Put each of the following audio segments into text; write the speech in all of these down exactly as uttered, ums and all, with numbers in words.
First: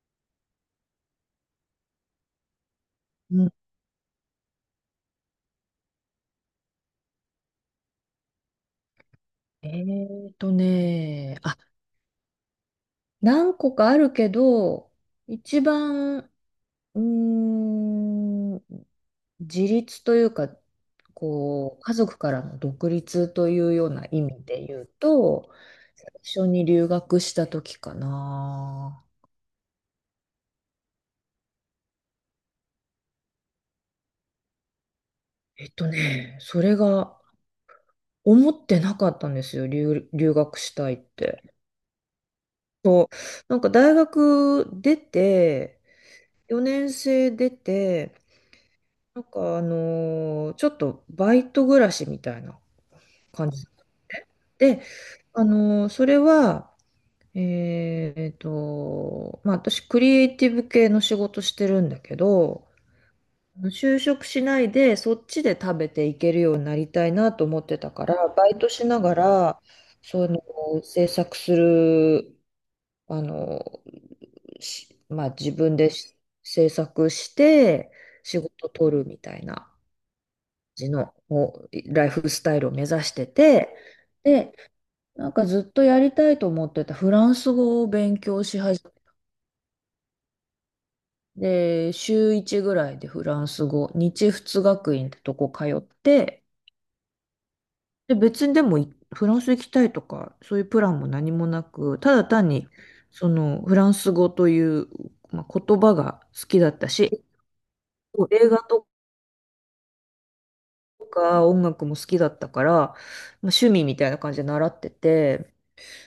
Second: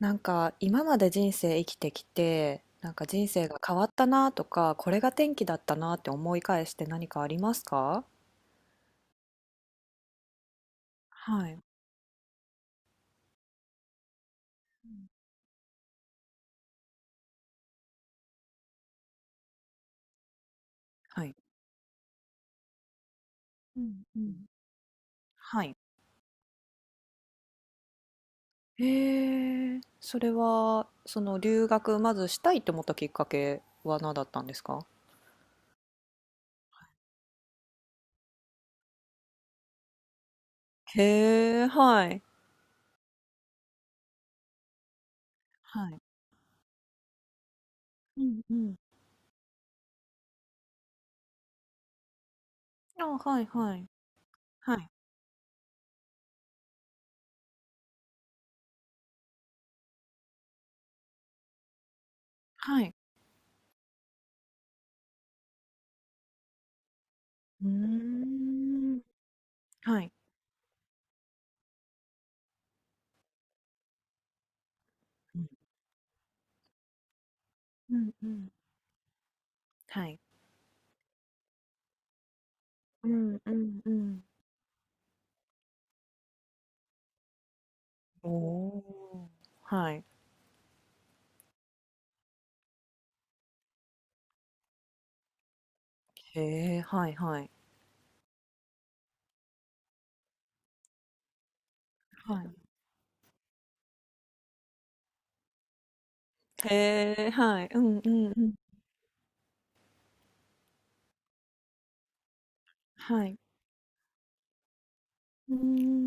なんか今まで人生生きてきて、なんか人う生ん、が変わったなとか、これが転機だったなって思い返して何かありますか？えーとね、はあ、い。何個かあるけうど、ん。一番、うーん、自立というか、はい。こう、家族からの独立といううようん。なう意ん。味で言うと、はい。最初に留学した時かな。へえ、それはその留学、まずしたいって思ったきっかけは何だったんですか？えっとね、それが思ってなかったんですよ、留、留学したいって。へー、はい。そう、なんか大学出て、はい。よねん生出て、うんうん。なんかあのーちょっとバイト暮らしみたいなあ、はい感じだっはたい。のね。はで、い。あのーそれは、えっと、まあ私クリエイティブ系の仕事してるんだけど、はい。就職しないでそっちで食べていけるようになりたいなと思うっーてたから、バイトしん。ながら、はい。その制作する、あのしまあうん自分でし制作してうんう仕ん。事取るみたいな。はい。じのおライフスタイルを目指うしてんうて、んうん。で、なんかずっとやりたいと思ってたフランス語を勉お強し始めお、はい。て、週いちぐらいでフランス語、日仏学院ってとこ通っへて、え、はいはい。で、別にでもいフランス行きたいとか、そういうプランも何もなく、ただは単い。に、そのフランス語という、まあ、言葉が好きだったへし、え、はい。うんうんう映ん。画とか音楽も好きだったから、まあ、はい。趣味みたいな感じで習ってうて、ー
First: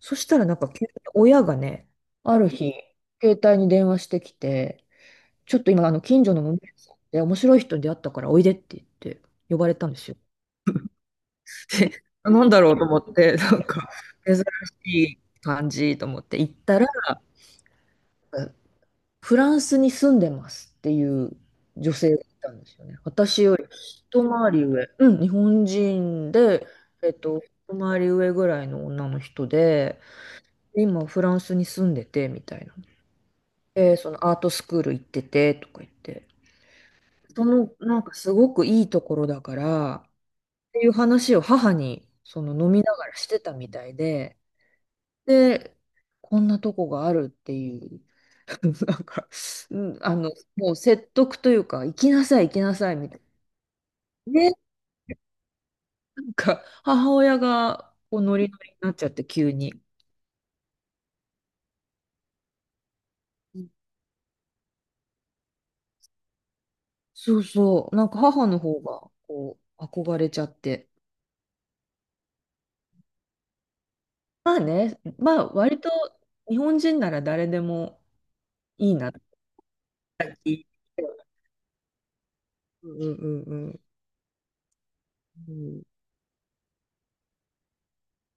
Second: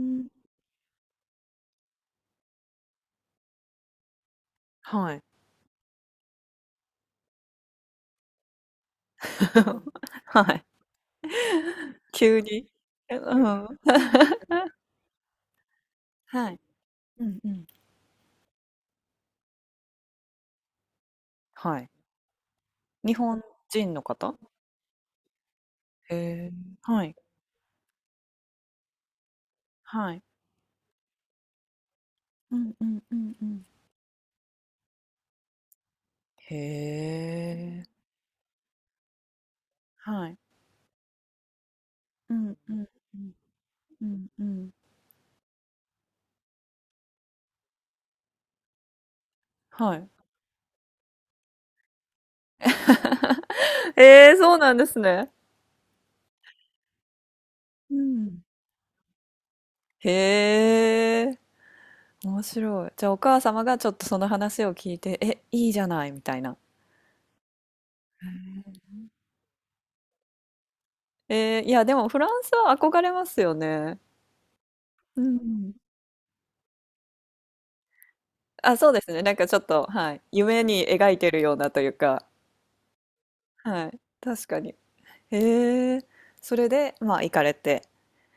そん。したらなんか急に親がね、ある日、携帯に電話してきて、はい。ちょっと今、あの、近所の門店さんで面白い人に出会ったからおいでって言って呼ばれたんですよ。はい。で、急なんだに。ろうと思っえ、て、う なんん。か、珍しい感じと思っては行っい。たら、うんうん。フランスに住んでますっていうはい。女性がいたんですよね。日本私より人の一方？回り上、うん、日本へ人え、で、はえっい。と、一回り上ぐらいの女の人で、はい。今フランスに住んでてみうたいんな。うんうんうん。で、そのアートスクール行っててとか言って、へそのなえ。んかすごくいいところだからはっい。ていう話を母にうそのん飲うみんながらうしんてたみたいうんで、うん。で、こんなとこがあるっていう、なんか、うはんい。あの、もう説得というか、行きなさい行きなさいみたいえな。え、で、そなうなんですね。んか母親うがこうノん。リノリになっちゃって急に。へえ。面白い。じゃあお母様がちょっとその話を聞いて、え、いいじゃないみたいな。そうそう、なんか母の方がこう憧れちゃって。えー、いや、でもフランスは憧れますよね。まあね、うまあん。割と日本人なら誰でもあ、そいういでなすって。ね。なんかちょっと、はい。夢に描いてるようなというか、うんうんうんうんはい。確かに。うん、へえ。それで、まあ、行かれて。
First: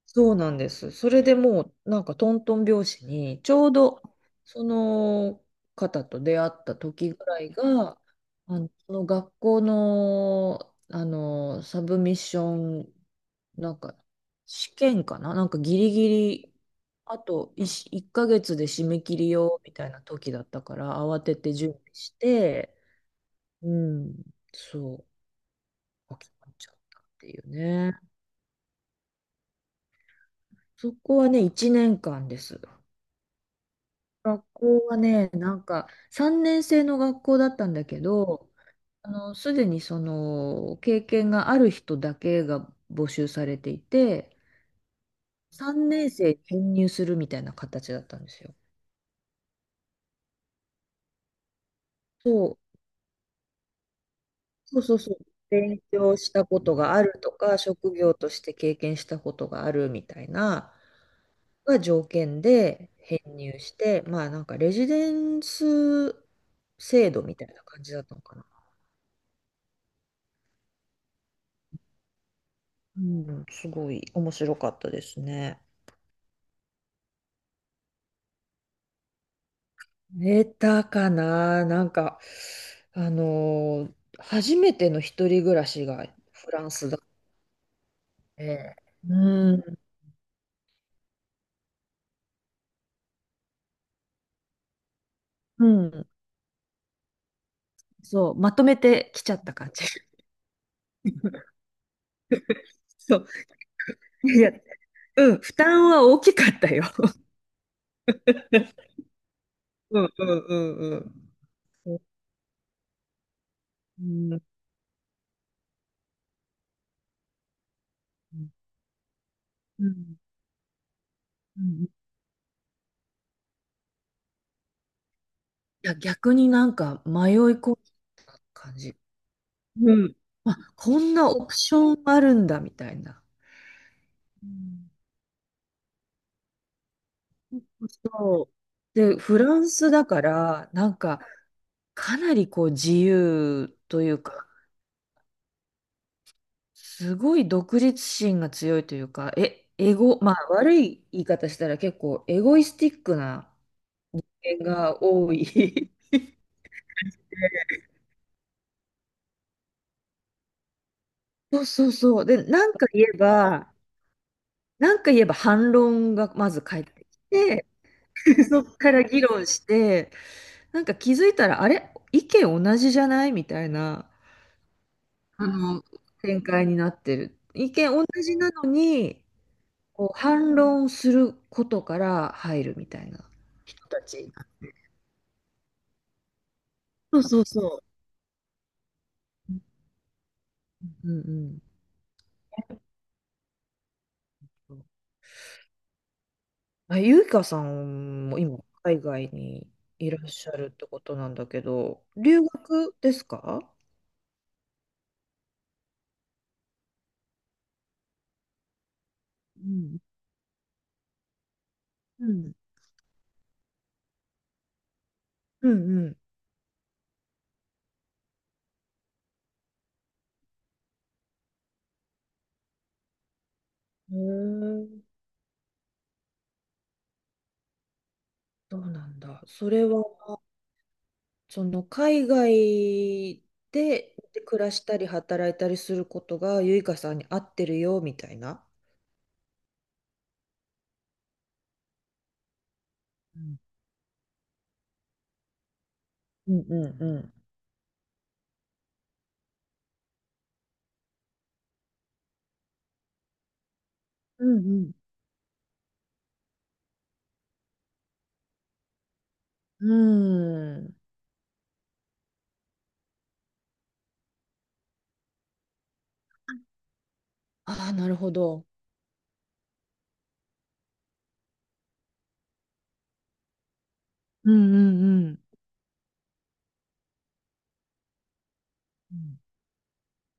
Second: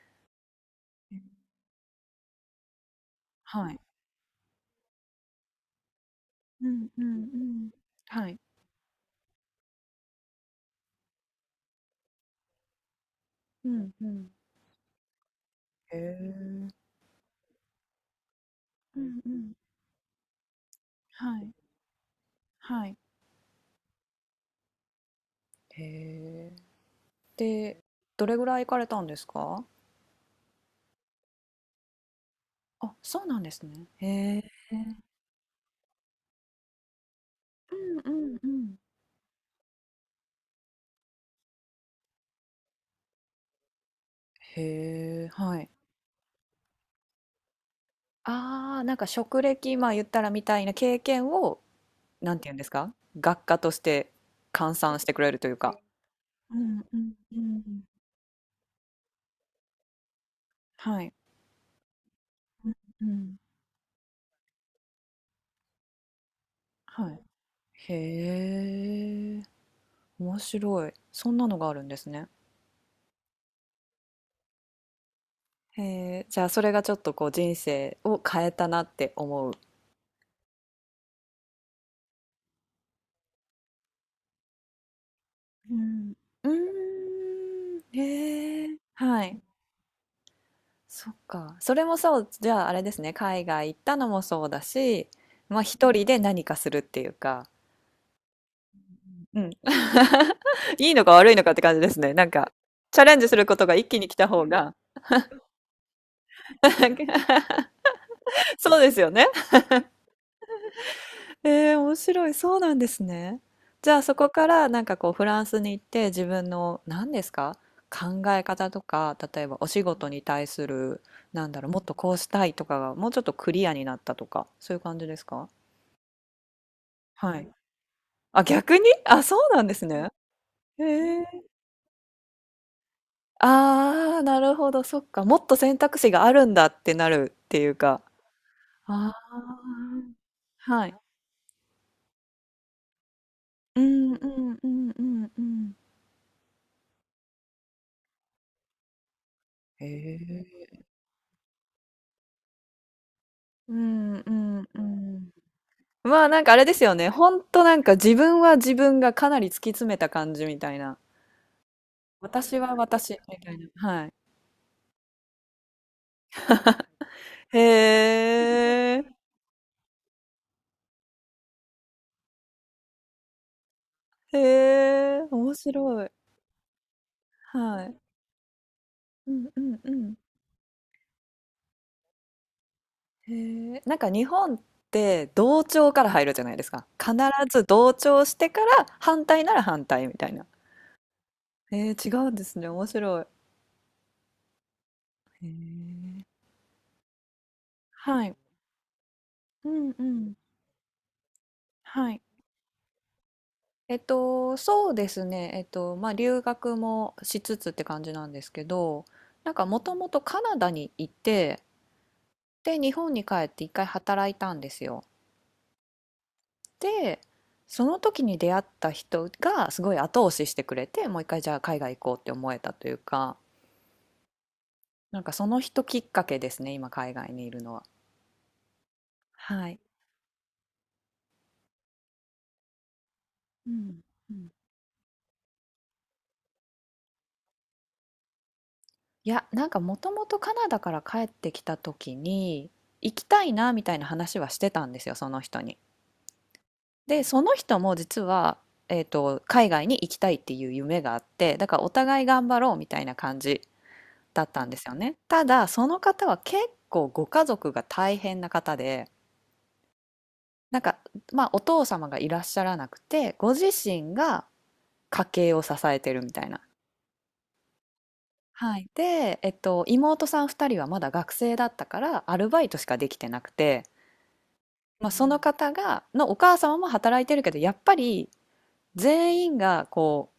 そうなんです。それでもうなんかトントン拍子にちょはうい。どその方と出会っうたんう時んうぐらいん。がはい。あの、その学校の、あのサブミッションうなんんかうん。試験かななんかギリへギリえ。あと1、一ヶ月で締うめ切んうりん。よみたいな時だったから慌てはい。て準備してはい。うん、そへう、諦めえ。ちゃったっていうで、ね。どれぐらい行かれたんですか？そこはね、いちねんかんです。あ、そうなんですね。へ。学校はね、なんかさんねん生の学校だったんうだんけうんうど、ん。あの、すでにその経験がある人だけが募集されていて、へえ、はい。さんねん生に編入するみたいな形だったんですよ。ああ、なんか職歴、まあ言ったらみたいな経験を、なんてそ言うんう、ですか？学科として換そうそ算うしそてう。くれるというか。勉強したうことんがうあんるとうか、ん。職業として経験したことがあるみたいなはい。が条件うんでう編ん。入して、まあなんかレジデンスは制い。度みたいな感じへだったのかな。え、面白い。そんなのがあるんですね。うん、すごい面白かったですね。へえ、じゃあそれがちょっとこう人生を変えたなって思う。寝たかな、なんか、あのー初めての一人暮らうしがん。うーフランスだっん、へえ、て、うはい。ん、そっか。それもそう、じゃああれですね。海外行ったのもそうだし、まあう一人ん、で何かするっていうか、そう、まとめてきちゃうっん。た感じ。いいのか悪いのかって感じですね。なんか、チャレそンジう、することが一気に来たい方や、が、うん、負担は大きかったよ。そう ですよね。うんうんうんうえー、ん。面う白い。そうなんですね。じゃあそこんうんからなんかこうフランスに行って自分の何ですか、考うえん方とか、例えばお仕う事んに対する、なんだうろう、もっん、とこうしたいとかがもうちょっとクリアになったとか、そういう感じですか？いや、逆になんか迷いはい。込むあ、感逆に、じ。あ、そうなんですうね。ん。あ、へこんえ。なオプションあるんだ、みたいな。ああ、なうるほど、ん、そっか。もっと選択肢があるんだってなるっていうか。そう。あで、フランスだから、あ。はない。んか、かなりこう自由うといんううか、んうんうんうん。すごい独立心が強いというか、え、へエゴ、まあ悪え。い言い方したら結構エゴイスティックなうんう点んうがん。多い。まあ、なんかあれですよね。ほんとなんか自分は自分がかなり突き詰めた感じみたいな。そうそうそう。で、私なはんか言私えみたいな。ば、はい。なんか言えば反論がまず返ってきて、へそっからえ。議論して、なんか気づいたら、あれ意見同じじゃないみたいなへえ、あ面の、白い。展開になってる。意は見い。同じなのに、うんうんうこん。う反論することから入るみたいなへえ、人なんたか日ち。本って同調から入るじゃないですか。必そうそうずそ同調してから反対なう。うら反対みたいな。んうんえー、違うんですね。面白い。うん。へえ。あ、ゆいかさはんい。も今、海外にうんういらっん。しゃるってことなんだけど、はい。留学ですか？えっと、そうですね。えっと、まあ留学もしつつって感じなんですけど、なんかうもとん。もとカナダにいて、うん。で、日本に帰って一回働いたんですよ。うんで、その時に出会った人がすごい後押ししてくれて、もう一回じゃあ海外行こうって思えたというか、うん。へえ、なんかその人きっかけですね、今海外にいるのは。そうなんだ。はそい。れはその海外うん。でうん。暮らしたり働いたりすることがゆいかさんに合ってるよみたいな。いや、なんかもともとカナダから帰ってきた時に、行きうたいんなみたいな話はしてたんですよ、その人に。うんうんうで、ん。その人も実は、えっと、海外に行きたいっていう夢があって、だからお互い頑張ろうみたいな感じだうったんですんよね。ただ、その方は結構ご家族が大変な方で、うんなんうん。か、まあ、お父様がいらっしゃらなくて、ご自身が家計を支えてるみたいな。ああ、なるほど。はい。で、えっと、妹さんふたりはまだ学生だったからアルバイトしかできてなくて、うんうう、まあ、んそうのんん方がのお母様も働いてるけど、やっぱりうん。全員がこ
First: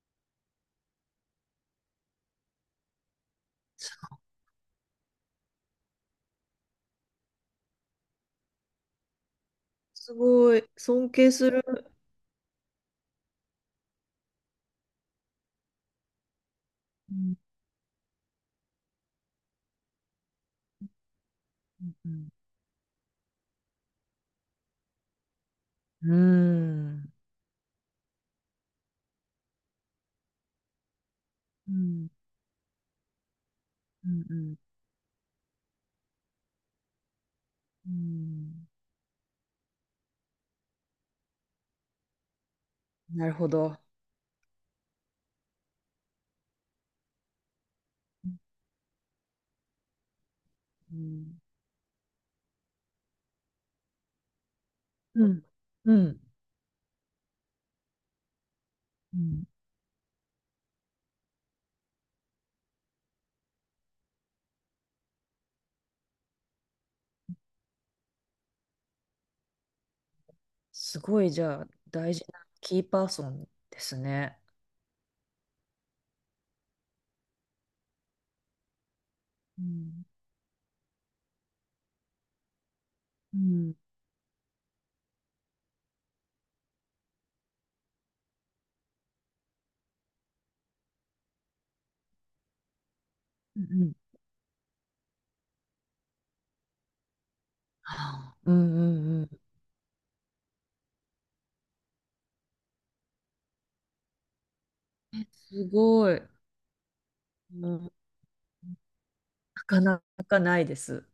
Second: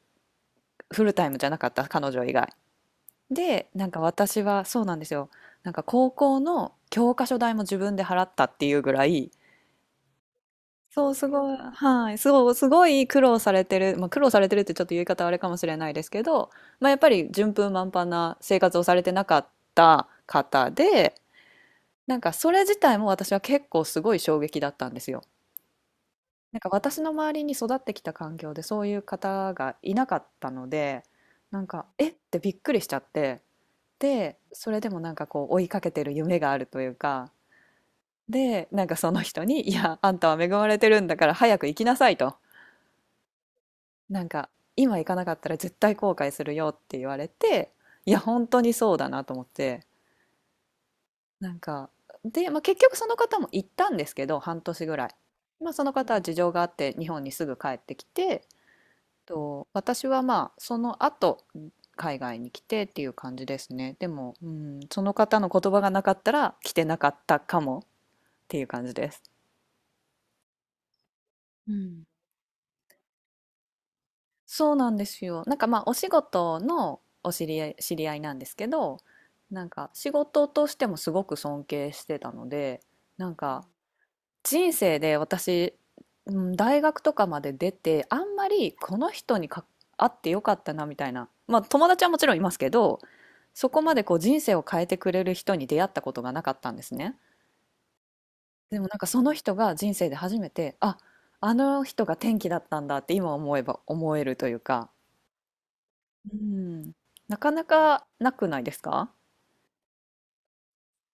うフルタイムじゃなかった、彼女以外で。なんか私はそうなんですよ、なんか高校の教科書代も自分で払ったっていうぐらい。すごい。そ尊う、す敬すごい、る。はい、そうすごい苦労されてる、まあ、苦労されてるってちょっと言い方あれかもしれないですけど、まあ、やっぱうりん順風満帆な生活をされてなかった方で。うなんんかそれ自体も私は結構すごい衝撃だったんですよ。うなんか私のん。周りに育ってきた環境でそういう方がいなかったので、なんうかえんってびっくりしちゃって、うんうで、んそれでもなんかこう追いかけてる夢があるというか、うん、で、なんかその人に、いや、あんたは恵まれてるんだから早く行きなさいと。なるほど。なんか今行かなかったら絶対後悔するよって言われて、いや、う本当にそうだなと思って。んなんか、で、まあ、結局その方も行ったんですけど、半年ぐらい。うんまあ、そのう方はん。事情があって日本にすぐ帰ってきて、うん、と、私はまあその後海外に来てっていう感じですね。でも、うん、その方の言葉がなかったら来てなかったかもっていう感じです。すごい、じゃあ、うん。大事なキーパーソンですね。そうなんですよ。なんかまあお仕事のお知り合い、知り合いなんですけど、うなんかん。仕事としてもすごく尊敬してたので、なんうかん。人生で私、うん、大学とかまで出て、あんまりこの人にか会ってよかったなみたいな。まあ友達はもちろんいますけど、うそこんうん。までこう人生を変えてくれる人に出会ったことがなかったんですね。はあ、うんでうもなんかんそうん。の人が人生で初めて、あ、あの人が転機だったんだって今思えば思えるというか、え、すごい。うん、なかなうん、なかなくないですか？かなかないです。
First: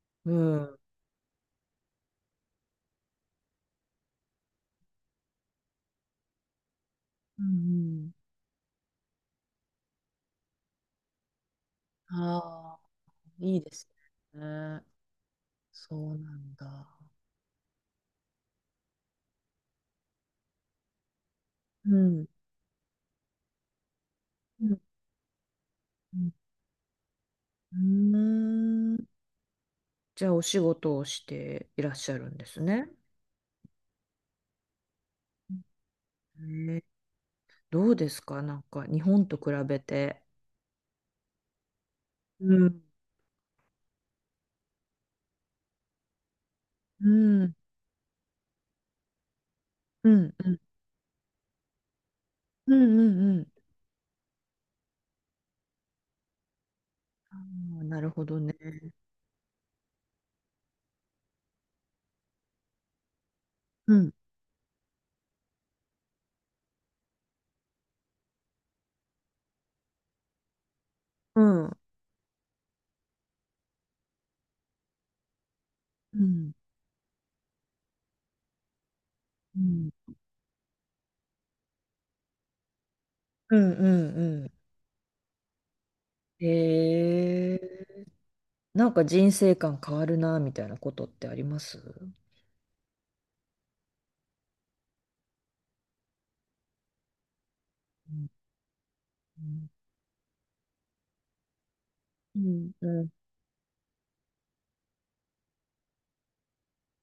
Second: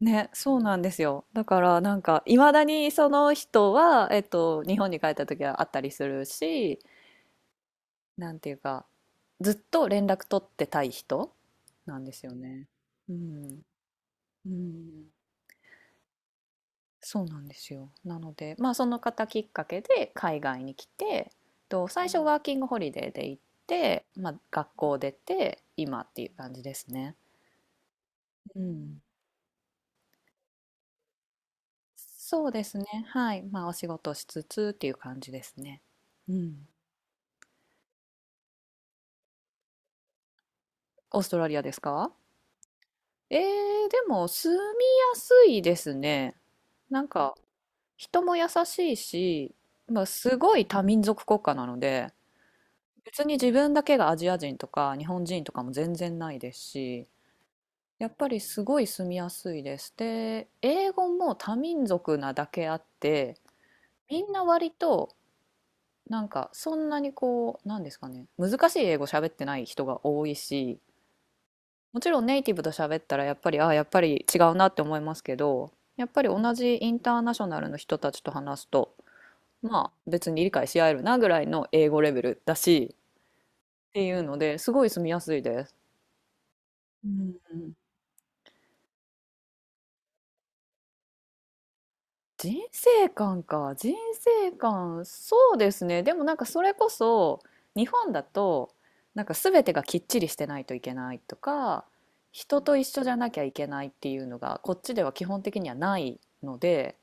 ね、うそうん。うなんんですよ。だからなんかいまだにその人は、えっと、日本に帰った時は会ったりするし、うん、なんていうか、ずっと連絡取ってたい人なんですよね。ああ、ういん。いですうね。ん。そうなんだ。そうなんですよ。なので、まあその方きっかけで海外に来て、とう最初ん。ワーキングホリデーで行って、まあう学ん。校出て、今っうていうん感じですね。うん。ううん。ーん、じゃあ、お仕事をしていらっしゃるんでそうすですね。ね。はい。まあお仕事しつつっていう感じですね。うん。ね、どうですか？なんか、日本と比べて。オーストラリアですか？うん。えー、でも住みやすいですね。なんうかん。人も優しいし、まあ、うん。すうごん。い多民族国家なので、うん。う別にん。う自ん、分だけがアジア人とか日本人とかも全然ないですし、あーなやるっほぱどりね。すごい住みやすいです。で、英語も多民族なだけあって、うん。みんな割となんかそんなにこうなんですかね、難しい英語喋ってない人が多いし、うん。もちろんネイティブと喋ったらやっぱりああやっぱり違うなって思いますけど、やっうぱりん。同じインターナショナルの人たちと話すと、うまん。あ別に理解し合えるなぐらいの英語レベルだしうんうっていうのんうで、すごい住みやすいです。ん。うへえ。ん。なんか人生観変わるな、みたいなことってありますう人生観か。人生観、そうですね。でもなんかそれこそ日本だんと、なんか全てがきっちりしてないといけないとか、う人んと一うん緒うん。じゃなきゃいけないっていうのがこっちでは基本的にはないので、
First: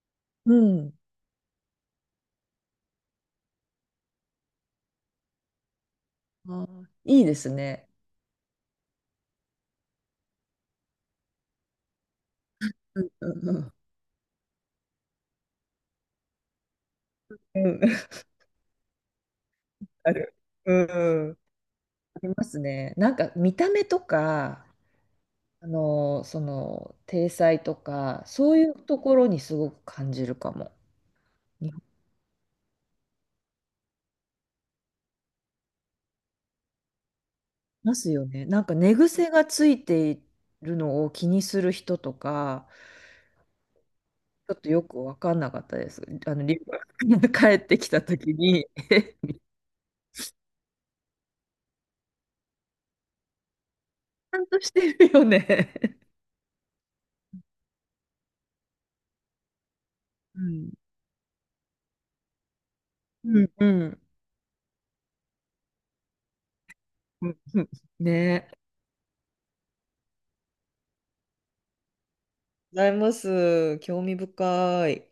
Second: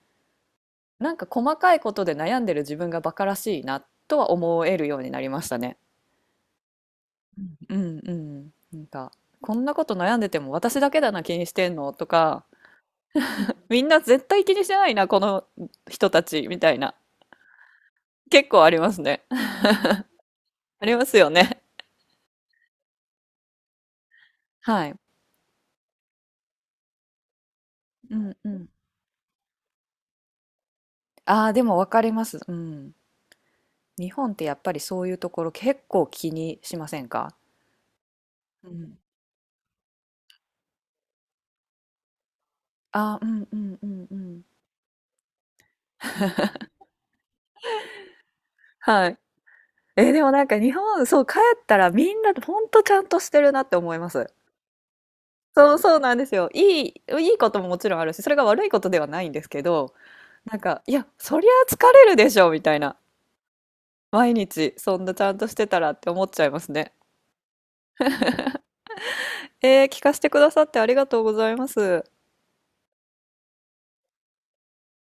なんか細かいことで悩んでる自分がバカらしいなとは思えるようになりましたね。あーいいですうね。んうん。なんか、こんなこと悩んでても私だけだな気にしてんのとか、うんうんうんみんな絶対気にしてないな、この人たちみたいな。うん。結構ありますね。ある。う んありますようん。あね。りますね。なんか見た目とか、はい。あの、その、体裁とうか、んうそうん。いうところにすごく感じるかも。ああ、でいもわかります。うん。日本ってやっぱりそういうところ結構気にしませんか？ますよね。なんうか寝ん。癖がついているのを気にする人とか、ああ、うんうんうんうん。ちょっとよく分かんなかったです。あの、リュ ックが 帰ってきたときに、ちはい。えー、でもなんか日本、そう、帰ったらみんなほんとちゃんとしてるなって思います。ゃんとしてるよね。そう、そうなんですよ。いい、いいことももちろんあるし、それが悪いことではないんですけど、うなんん。か、いや、そりゃ疲れるでしょ、みたいな。うんうん。毎日、そんなちゃんとしてたらって思っちゃいますね。うん、ねえ。えー、聞かせてくださってありがとうございます。ございます。興味深い。